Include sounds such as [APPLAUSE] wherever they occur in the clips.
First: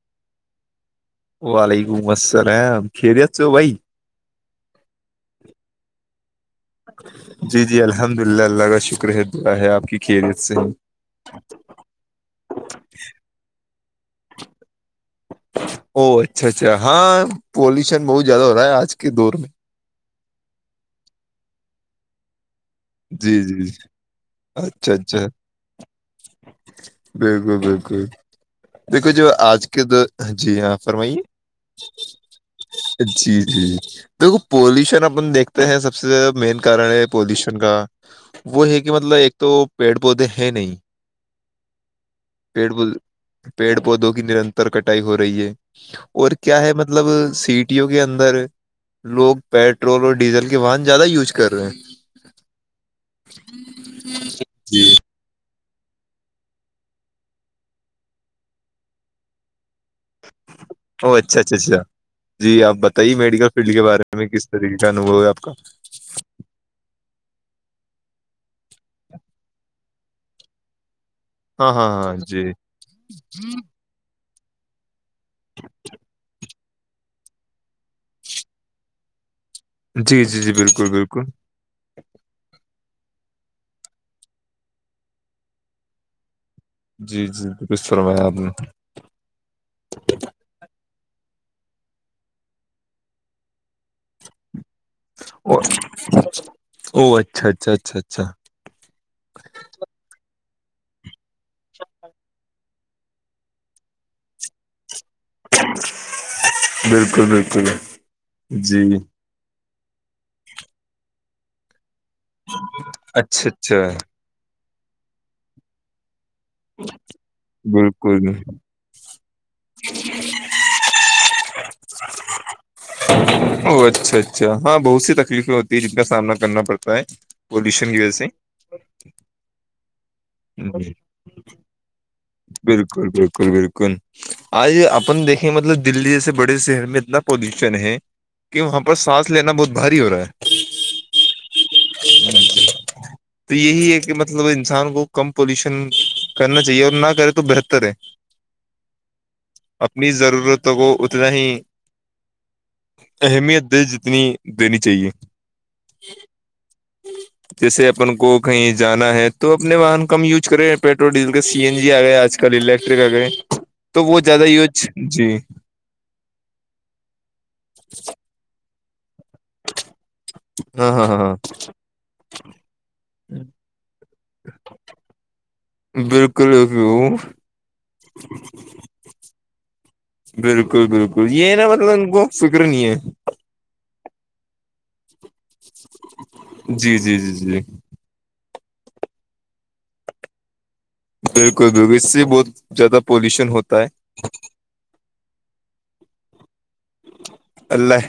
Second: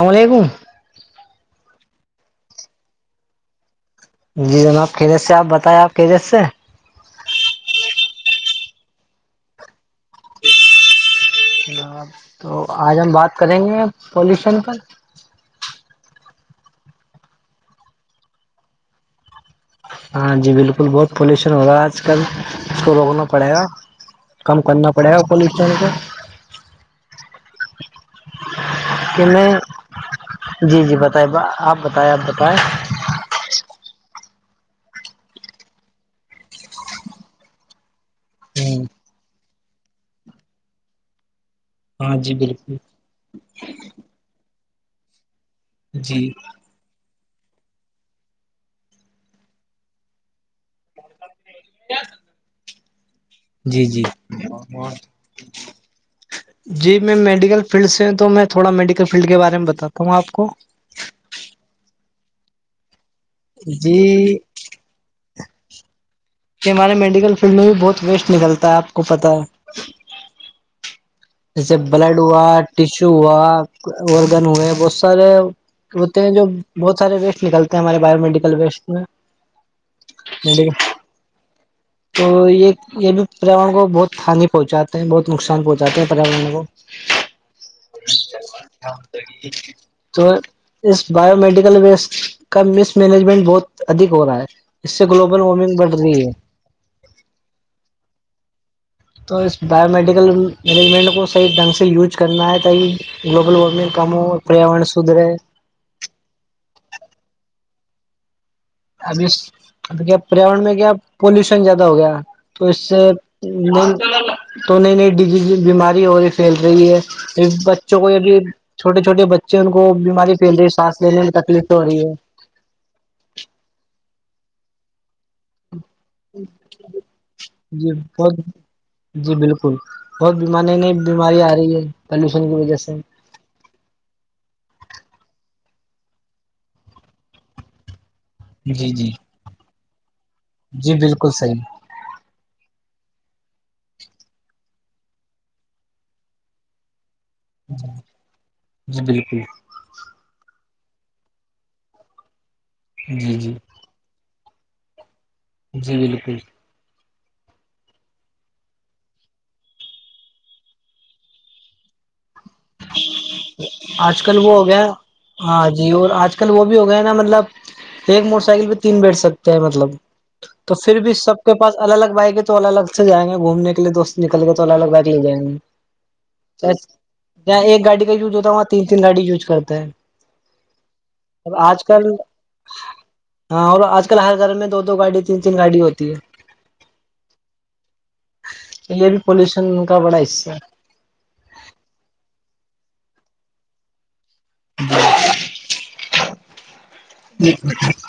السلام علیکم وعلیکم السلام خیریت سے بھائی جی جناب خریت سے آپ بتائیں آپ کیریت سے جی جی الحمد للہ اللہ کا شکر ہے دعا ہے آپ کی خریت سے ہی تو آج ہم بات کریں گے پالوشن پر او اچھا اچھا ہاں پولوشن بہت زیادہ ہو رہا ہے آج کے دور میں ہاں جی بالکل بہت پالوشن ہو رہا ہے آج کل اس کو روکنا جی پڑے گا جی جی کم کرنا اچھا پڑے گا اچھا پالوشن کو بالکل بالکل دیکھو کہ جو میں آج کے دو جی ہاں فرمائیے بتائے آپ بتائیں آپ بتائیں جی جی جی دیکھو پالوشن اپن دیکھتے ہیں سب سے مین کارن ہے پولوشن کا وہ ہ ہے کہ مطلب ایک تو پیڑ پودے ہیں نہیں ہاں جی پڑ بالکل پیڑ پودوں کی نرنتر کٹائی ہو رہی ہے جی اور کیا ہے مطلب سیٹیوں کے اندر لوگ پیٹرول اور ڈیزل کے وہن زیادہ یوز کر رہے ہیں جی جی جی جی میں میڈیکل فیلڈ سے ہ تو میں تھوڑا میڈیکل فیلڈ کے بارے میں بتاتا ہوں آپ کو ا اچھا اچھا اچھا جی آپ بتائیے میڈیکل فیلڈ کے بارے میں جی کس طریقے کا انوھو ہے آپ کا یہ ہمارے میڈیکل فیلڈ میں بھی بہت ویسٹ نکلتا ہے آپ کو پتتا ہے ہاں جیسے ہاں ہاں بلڈ جی ہوا ٹیشو ہوا اوررگن ہوئے بہت سارے ہوتے ہیں جو بہت سارے ویسٹ نکلتے ہیں ہمارے باو میڈیکل ویسٹ میں جی جی جی بالکل بالکل تو یہ یہ بھی پریاورن کو بہت ہانی پہنچاتے ہیں بہت نقصان پہنچاتے ہیں پریاورن ل کو جی جی بالک فرمایاد میں [UNINTELLIGIBLE] تو اس بایو مڈیکل ویسٹ کا مس مینجمنٹ بہت ادھک ہو رہا ہے اس سے گلوبل او وارمنگ بڑھ رہی ہے او اچھا اچھا اچھا اچھا تو اس بایو میڈیکل مینجمنٹ کو صحیح ڈھنگ سے یوج کرنا ہے ت ہی گلوبل وارمنگ کام ہو پریاورر سدھ رہے بالکل بالکل جی اب کیا پریاور میں کیا پولوشن زیادہ ہو گیا تو اس سے اچھا اچھا تو نئی نئی ڈ بیماری ہو رہی کھیل رہی ہے بچوں کو یہب بالکل چھوٹے چوٹے بچے ان کو بیماری پھیل رہی ہے ساس لینے میں تکلیف تو ہو رہی ہے او اچھا اچھا ہاں بہت سی تکلیف ہوتی ہے جن کا سامنا کرنا پڑتا ہے جی پولوشن کی وجہ سے بہت جی بالکل بہت بیمار نئی نئی بیماری آ رہی ہے پلوشن کی وجہ سے بالکل بالکل بالکل کون آج اپن دیکھیں مطلب دلی جیسے بڑے شہر میں اتنا پالوشن ہے کہ وہاں جی پر جی سانس لینا بہت بھاری ہو رہا ہے جی بالکل صحیح تو یہی ہے کہ مطلب انسان کو کم پالوشن کرنا چاہیے اور نہ کریں تو بہتر ہے جی بالکل اپنی ضرورتوں کو اتنا ہی جی جی اہمیت دے جتنی دینی چاہیے جی بالکل جیسے اپن کو کہیں جانا ہے تو اپنے واہن کو کم وز کرے petrol diesel C N G آ گئے آجل کل الیکٹرک آ گئے تو وہ زیادہ یوج جی اں جی اور آج کل وہ بھی ہو گئے نا مطلب ایک موٹر سائیکل پہ تین بیٹھ سکتے ہیں مطلب تو ہاں پھر ہاں بھی ہاں ہاں سب کے پاس الگ الگ بائ گے تو الگ الگ سے جائیں گے گھومنے کے لیے دوست نکل گئے تو سو لگا دی جائے گا بالکل جہاں ایک گاڑی کا یوز ہوتا ہے وہاں تین تین گاڑی یوج کرتے ہیں بالکل بالکل یہ اب ہے نا آج مطلب ان کل کو فکر نہیں ہے ہاں اور آج کل ہر گھر میں دو دو گاڑی تین تین گاڑی ہوتی ہے جی جی جی جی یہ بھی پولوشن کا بڑا حصہ ہے بالکل بالکل اس سے بہت زیادہ پالوشن ہوتا ہے جی اللہ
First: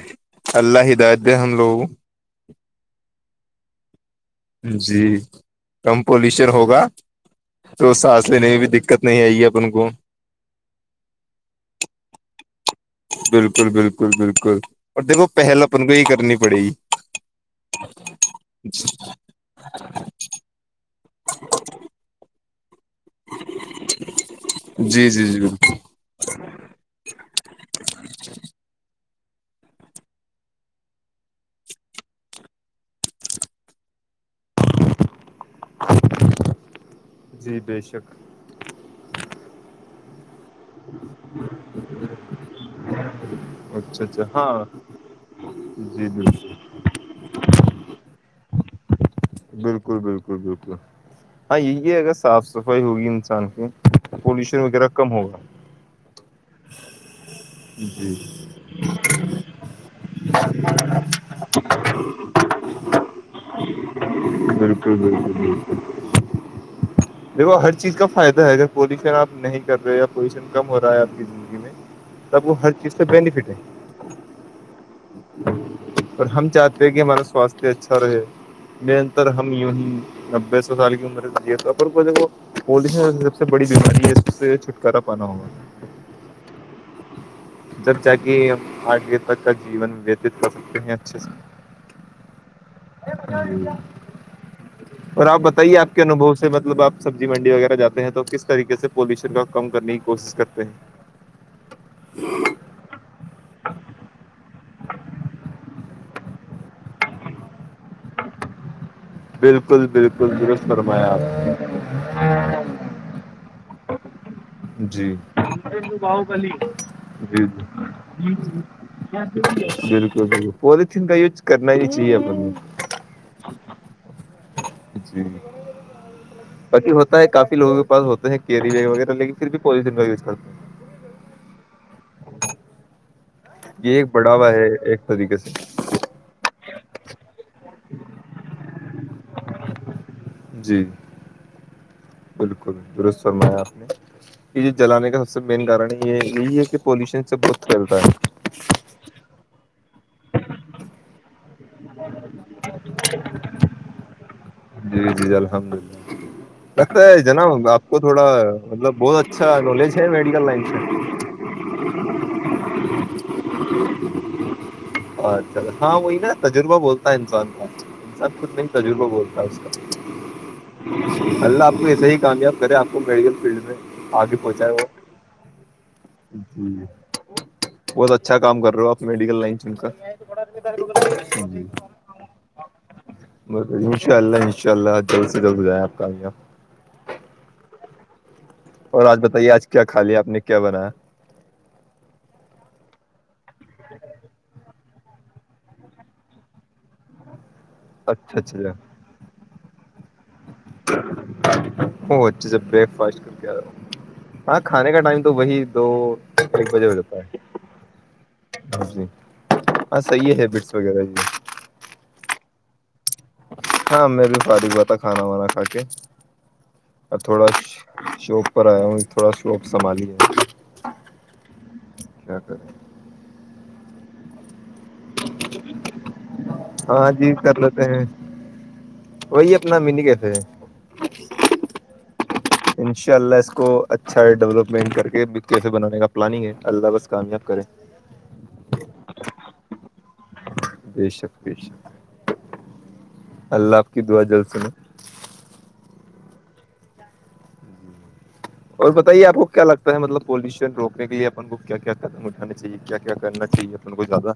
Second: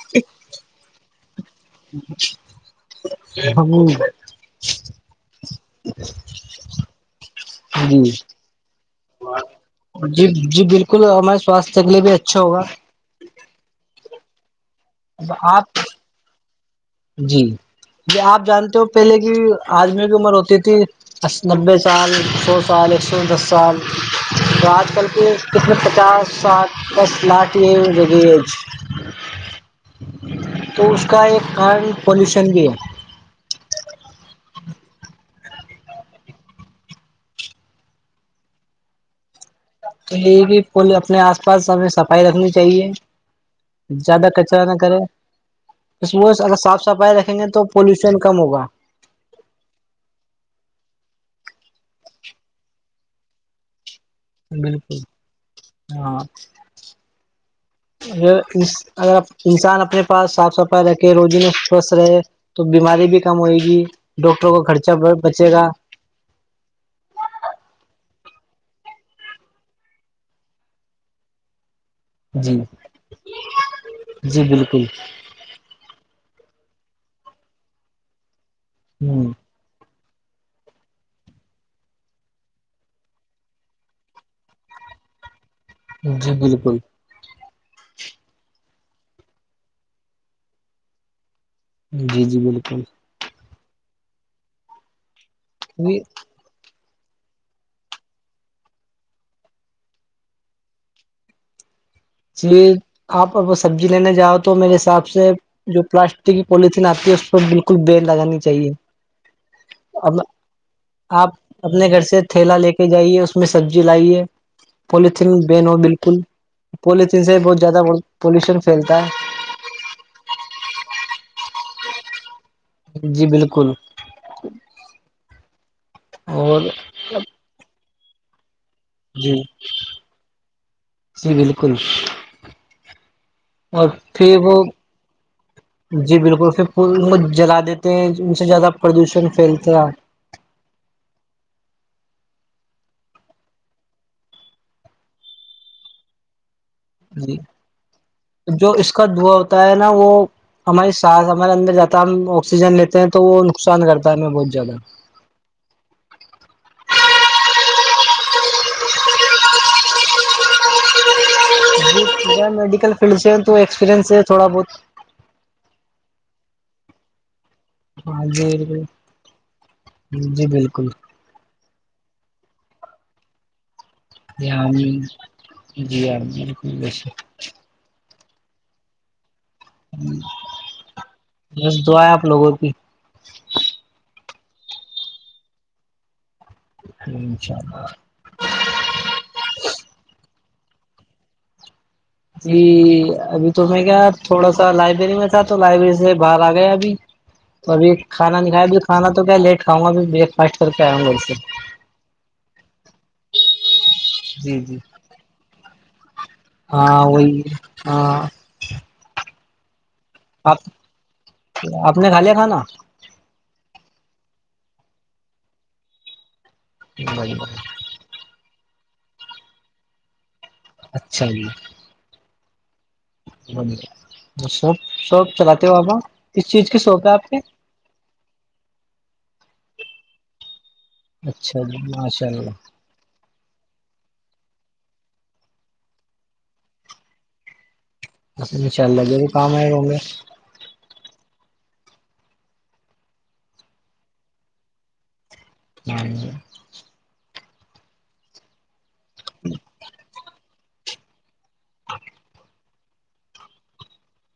اللہ ہدایت ہے ہم لوگوں کو ہ جی کم پولیشر ہوگا تو جی سانس لینے کی بھی دقت نہیں آئی ہے اپن کو جی جی بالکل ہمارے سواستھ کے لیے بھی اچھا ہوگا بالکل بالکل بالکل اور دیکھو اب پہل آپ اپن کو یہ کرنی پڑے گی جی جی آپ جانتے ہو پہلے کی آجمی عمر ہوتی تھی نبے سال سو سال ایک سو دس سال تو آج کل جی جی کے جی بالکل کتنے پچاس سال بس لاٹ یہگ تو اس کا ایک کار پولوشن بھی ہے جی بے شک تو یہ کہ پولے اپنے آس پاس ہمیں صفائی رکھنی چاہیے اچھا اچھا زیادہ کچرا ہاں نہ کرے جی ب وہ بالکل اگر صاف صفائی رکھیں گے تو پولوشن کم ہوگا بالکل بالکل بالکل ہاں یہ ہے اگر صاف صفائی ہوگی انسان کی پولوشن وغیرہ بالکل کم ہوگا ہاں جی اگر اس اگر انسان اپنے پاس صاف صفائی رکھے روزی نے سوستھ رہے تو بیماری بھی کم ہوئے گی ڈاکٹروں کا خرچہ بالکل بالکل بچے گا دیکو ہر چیز کا فائدہ ہے اگر پالیوشن آپ نہیں کر رہے یا پولیشن کم ہو رہا ہے آپ کی زندگی میں تب جی وہ ہر چیز سے بینیفٹ ہے جی بالکل اور ہم چاہتے ہیں کہ ہمارا سواستھ اچھا رہے نرنتر ہ ہم یی نبے سو سال کی عمر سےجیے پر کو د کو پولشن سب سے بڑی بیماری ہے سب سے چھٹکارا پانا ہوگا جی بالکل جب جا کے آگے تک کا جیون وتیت کر سکتے ہیں اچھے سے جی جی بالکل اور آپ بتائیے آپ کے انوبو سے مطلب آپ سبزی منڈی وغیرہ جے ہیں تو کس طریق سے پالوشن کا کمنے کی کوشش کرتے ہیں جے آپ ا سبزی لینے جاہؤ تو میرے حساب سے جو پلاسٹک کی پولیتھین آتی ہے اس پہ بالکل بین لگانی چاہیے بالکل ا بالکل درست فرمایا آپ اپنے گھر سے تھیلا لے کے جائیے اس اس میں سبزی لائیے جی پولیتھین بین ہو بالکل باہوبلی پولیتین سے جی ہی بہت زیادہڑ جی پولوشن پھیلتا ہے بالکل بالکل پولیتھین کا یوز کرنا ہی چاہیے اپ جی بالکل جی اور باقی ہوتا ہے کافی لوگ کے پاس ہوتے ہیں کیری وغیرہ لیکن جی پھر بھی پین کا یوز کرتے جی بالکل اور یہ ایک پھر بڑھاوا وہ ہے ایک طریقے سے جی بالکل پھر جلا دیتے ہیں ان سے زیادہ پردوشن پھیلتا جی بالکل درست فرمایا آپ نے یہ جو جلانے کا سب سے مین کار یہ یہی ہے کہ پولوشن چ جی بک کرتا ہے جو اس کا دوا ہوتا ہے نا وہ ہماری ساس ہمارے اندر جاتا ہے ہم آکسیجن لیتے ہیں تو وہ نقصان کرتا ہے ہمیں بہت زیادہ جی جی الحمد للہ [UNINTELLIGIBLE] کہتا ہے جناب آپ کو تھوڑا مطلب بہت اچھا نالج ہے میڈیکل لائن سے جی میڈیکل فیلڈ سے تو ایکسپرینس ہے تھوڑا بہت اچھا ہاں وہی نا تجربہ بولتا ہے انسان کا ہاں سب جی کچھ نہیں تجربہ بولتا اس جی بالکل کا اللہ آپ کو ایسا ہی کامیاب کرے آپ کو میڈیکل فیلڈ میں آگے یہاں پہنچاائے وہ جی ہاں جی بالکل بے شک، بہت اچھا کام کر رہے ہو آپ میڈیکل لائن [INAUDIBLE] [UNINTELLIGIBLE] ب بس دعا ہے آپ لوگوں کی ان شاء اللہ انشاء اللہ جلد سے جلد گزائےیا آپ کااں انشاء اللہ اور آج بتائیے آج کیا کھایا آپ نے کیا بنایا جی ابھی تو میں کیا تھوڑا سا لائبریری میں تھا تو لائبریری سے باہر آ گیا ابھی تو ابھی اچھا کھانا نہیں کھایا اچھا ابھی کھانا تو کیا لیٹ کھاں گا اب بریک فاسٹ کر کے آیاؤں گھر سے وہ اچھے سے بریک فاسٹ کر کے آ رہا ہوں ہاں جی جی کھانے کا ٹائم تو وہی دو ایک بجے ہو ہاں جاتتا وہی ہاں ہے جی ہاں صحیح ہے آپ بٹس وغیرہ جی [UNINTELLIGIBLE] آپ نے کھا لیا کھانا ہاں میں بھی فارغ ہوا تھا کھانا وانا کھا کے اور تھوڑا شوق پر آیا ہوں تھوڑا شوق سنبھالیا اچھا جی کیا کر [UNINTELLIGIBLE] شاپ شاپ چلاتے ہو آپ کس چیز کی شاپ ہاں ہے آپ جی کے کر وہی اپنا مین کیسے ہیں اچھا جی ماشاء اللہ ان شاء اللہ اس کو اچھا ہے ڈیولپمنٹ کر کے کیسے بنانے کا پلاننگ ہے اللہ بس کامیاب کرے ب انا اللہے بھی کام آ گ گے بے شک بے شک اللہ آپ کی دعا جلد سن نار [UNINTELLIGIBLE] اور بتائیے آپ کو کیا لگتا ہے مطلب پولوشن رو سنے کے لیے اپ کو کیا کیا قدم اٹھانے چاہیے کیا کیا کرنا چاہیے اپ کو زیادہ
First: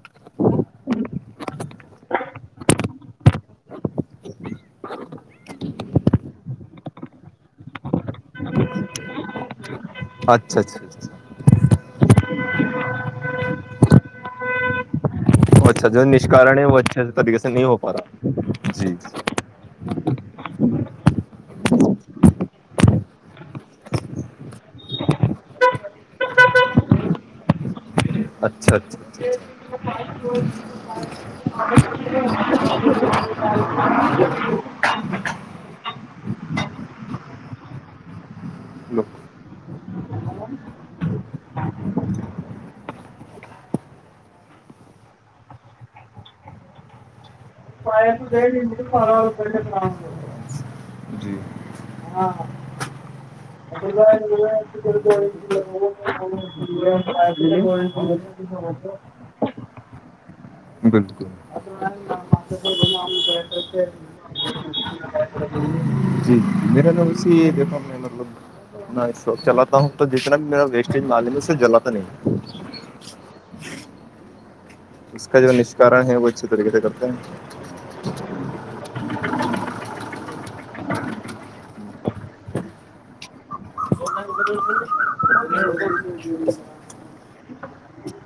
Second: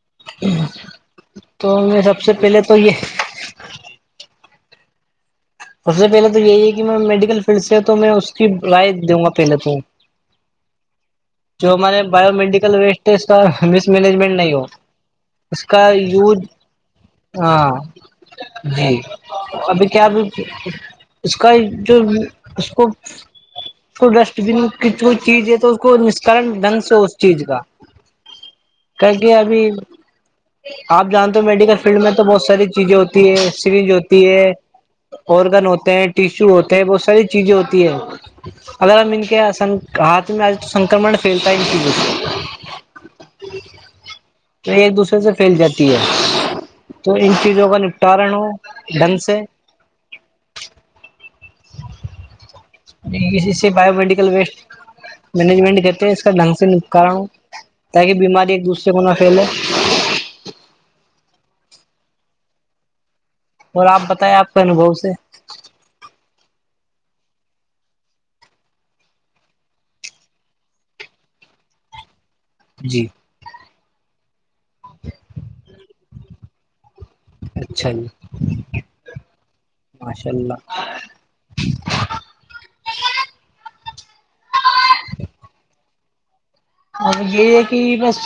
تو میں سب سے پہلے تو یہ سب سے پہلے تو یہی ہے کہ میں میڈیکل فیلڈ سے ہے تو میں اس کی رائے دوں گا پہلے تو اچھا اچھا اچھا جو ہمارے بایو مڈیکل ویٹ ہے اس کا مس مینجمنٹ نہیں ہو اس کا اچھا جو یوز نشکارن ہے وہ اچھے طریقے سے نہیں ہاں ہو پا رہا جی جی ابھی کیا اب اس کا جو اس کو [UNINTELLIGIBLE] تو ڈسٹ بین کی کوئی چیز ہے تو اس کو نسکرن ڈھنگ سے اس چیز کا اچھا کر اچھا کے ابھی آپ جانتے ہو میڈیکل فیلڈ میں تو بہت ساری چیزیں ہوتی ہے سرینج ہوتی ہے آرگن ہوتے ہیں ٹیشو ہوتے ہیں بہت ساری چیزیں ہوتی ہیں اگر ہم ان کے ہاتھ میں آج تو سنکرمن پھیلتا ہے ان چیزوں سے تو ایک دوسرے سے پھیل جاتی ہے تو ان چیزوں کا نپٹارن ہو ڈھنگ سے ھم [UNINTELLIGIBLE] اسے بایو میڈیکل ویسٹ ج مینجمنٹ کہتے ہیں اس کا ڈھنگ سے نپٹارن ہو [UNINTELLIGIBLE] تاکہ بیماری ایک دوسرے کو نہ پھیلے بالکل بام سے [UNINTELLIGIBLE] اور آپ بتائیں آپ کے انوبو سے جی میرا نام اسی دا مطلب [UNINTELLIGIBLE] میں سو چلاتا ہوں تو جتنا بھی میرا ویسٹیج مالے میں اس جلاتا نہیں جی اس کا جو نشکارن ہے وہ اچھی طریقے سے کرتے ہیں اچھا ج ماشاء اللہ ج ج م یہ ہے کہ بس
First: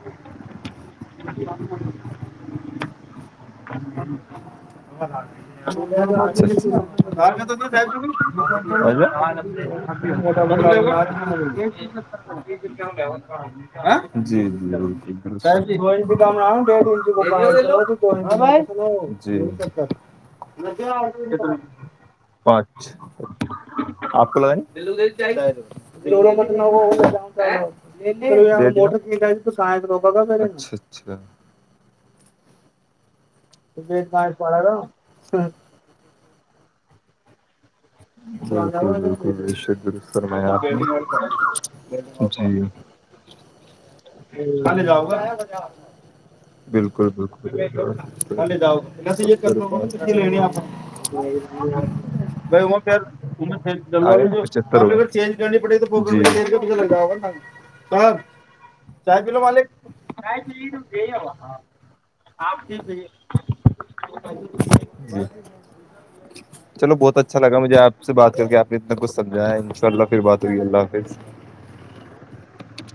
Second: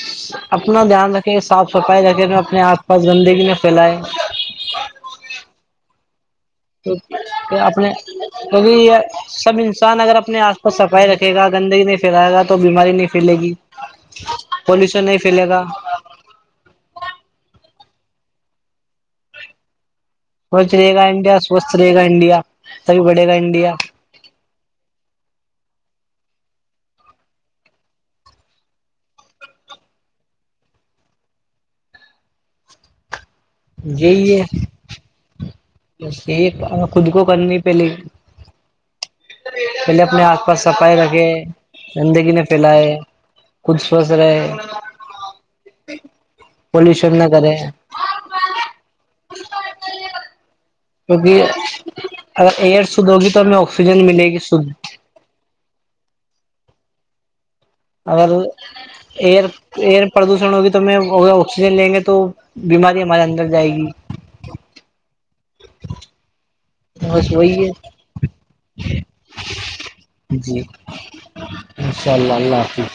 اپنا دھیان رکھے صاف صفائی رکھے میں اپنے آپ پانچ بندگی میں پھیلائے وہ ہ تو اچھا اپنے کیونکہ سب انسان اگر اپنے آس پاس صفائی رکھے گا گندگی نہیں پھیلائے گا تو بیماری نہیں پھیلے گی ہاں جی پولوشن نہیں پھیلے گا جیض ج ڈ سوچھ رہے گا انڈیا سوستھ رہے گا انڈیا تبھی بڑے گا انڈیا ا م ن وٹر ج تو سید روگا کاا اچھا اچھا کیں پڑا گا ب یہ خود کو کرنی پہلے بالکل بالکل ش گ پہلے سر اپنے میں آس پاس آپ صفائی رکھے گندگی نہ کی جی پھیلائے خود سوستھ رہے ؤ گا بالکل پولوشن نہ بالکل کرے بکل اے جاؤ پ تو یہ کر لنے کیونکہ اگر ایئر گ شدھ ہوگی تو ہمیں آکسیجن ملے گی چ شدھ پڑ توگا اگر ایئر ایئر پردوشن ہوگی تو ہم آکسیجن لیں گے تو بیماری ہمارے اندر جائے گی ج چلو بہت بس اچھا لگا وہی مجھے ج آپ سے بات کر کے آپ نے اتنا کچھ سمجھا ہے ان شاء اللہ پھر بات ہوئی ہے اللہ پھر ان شاء اللہ حافظ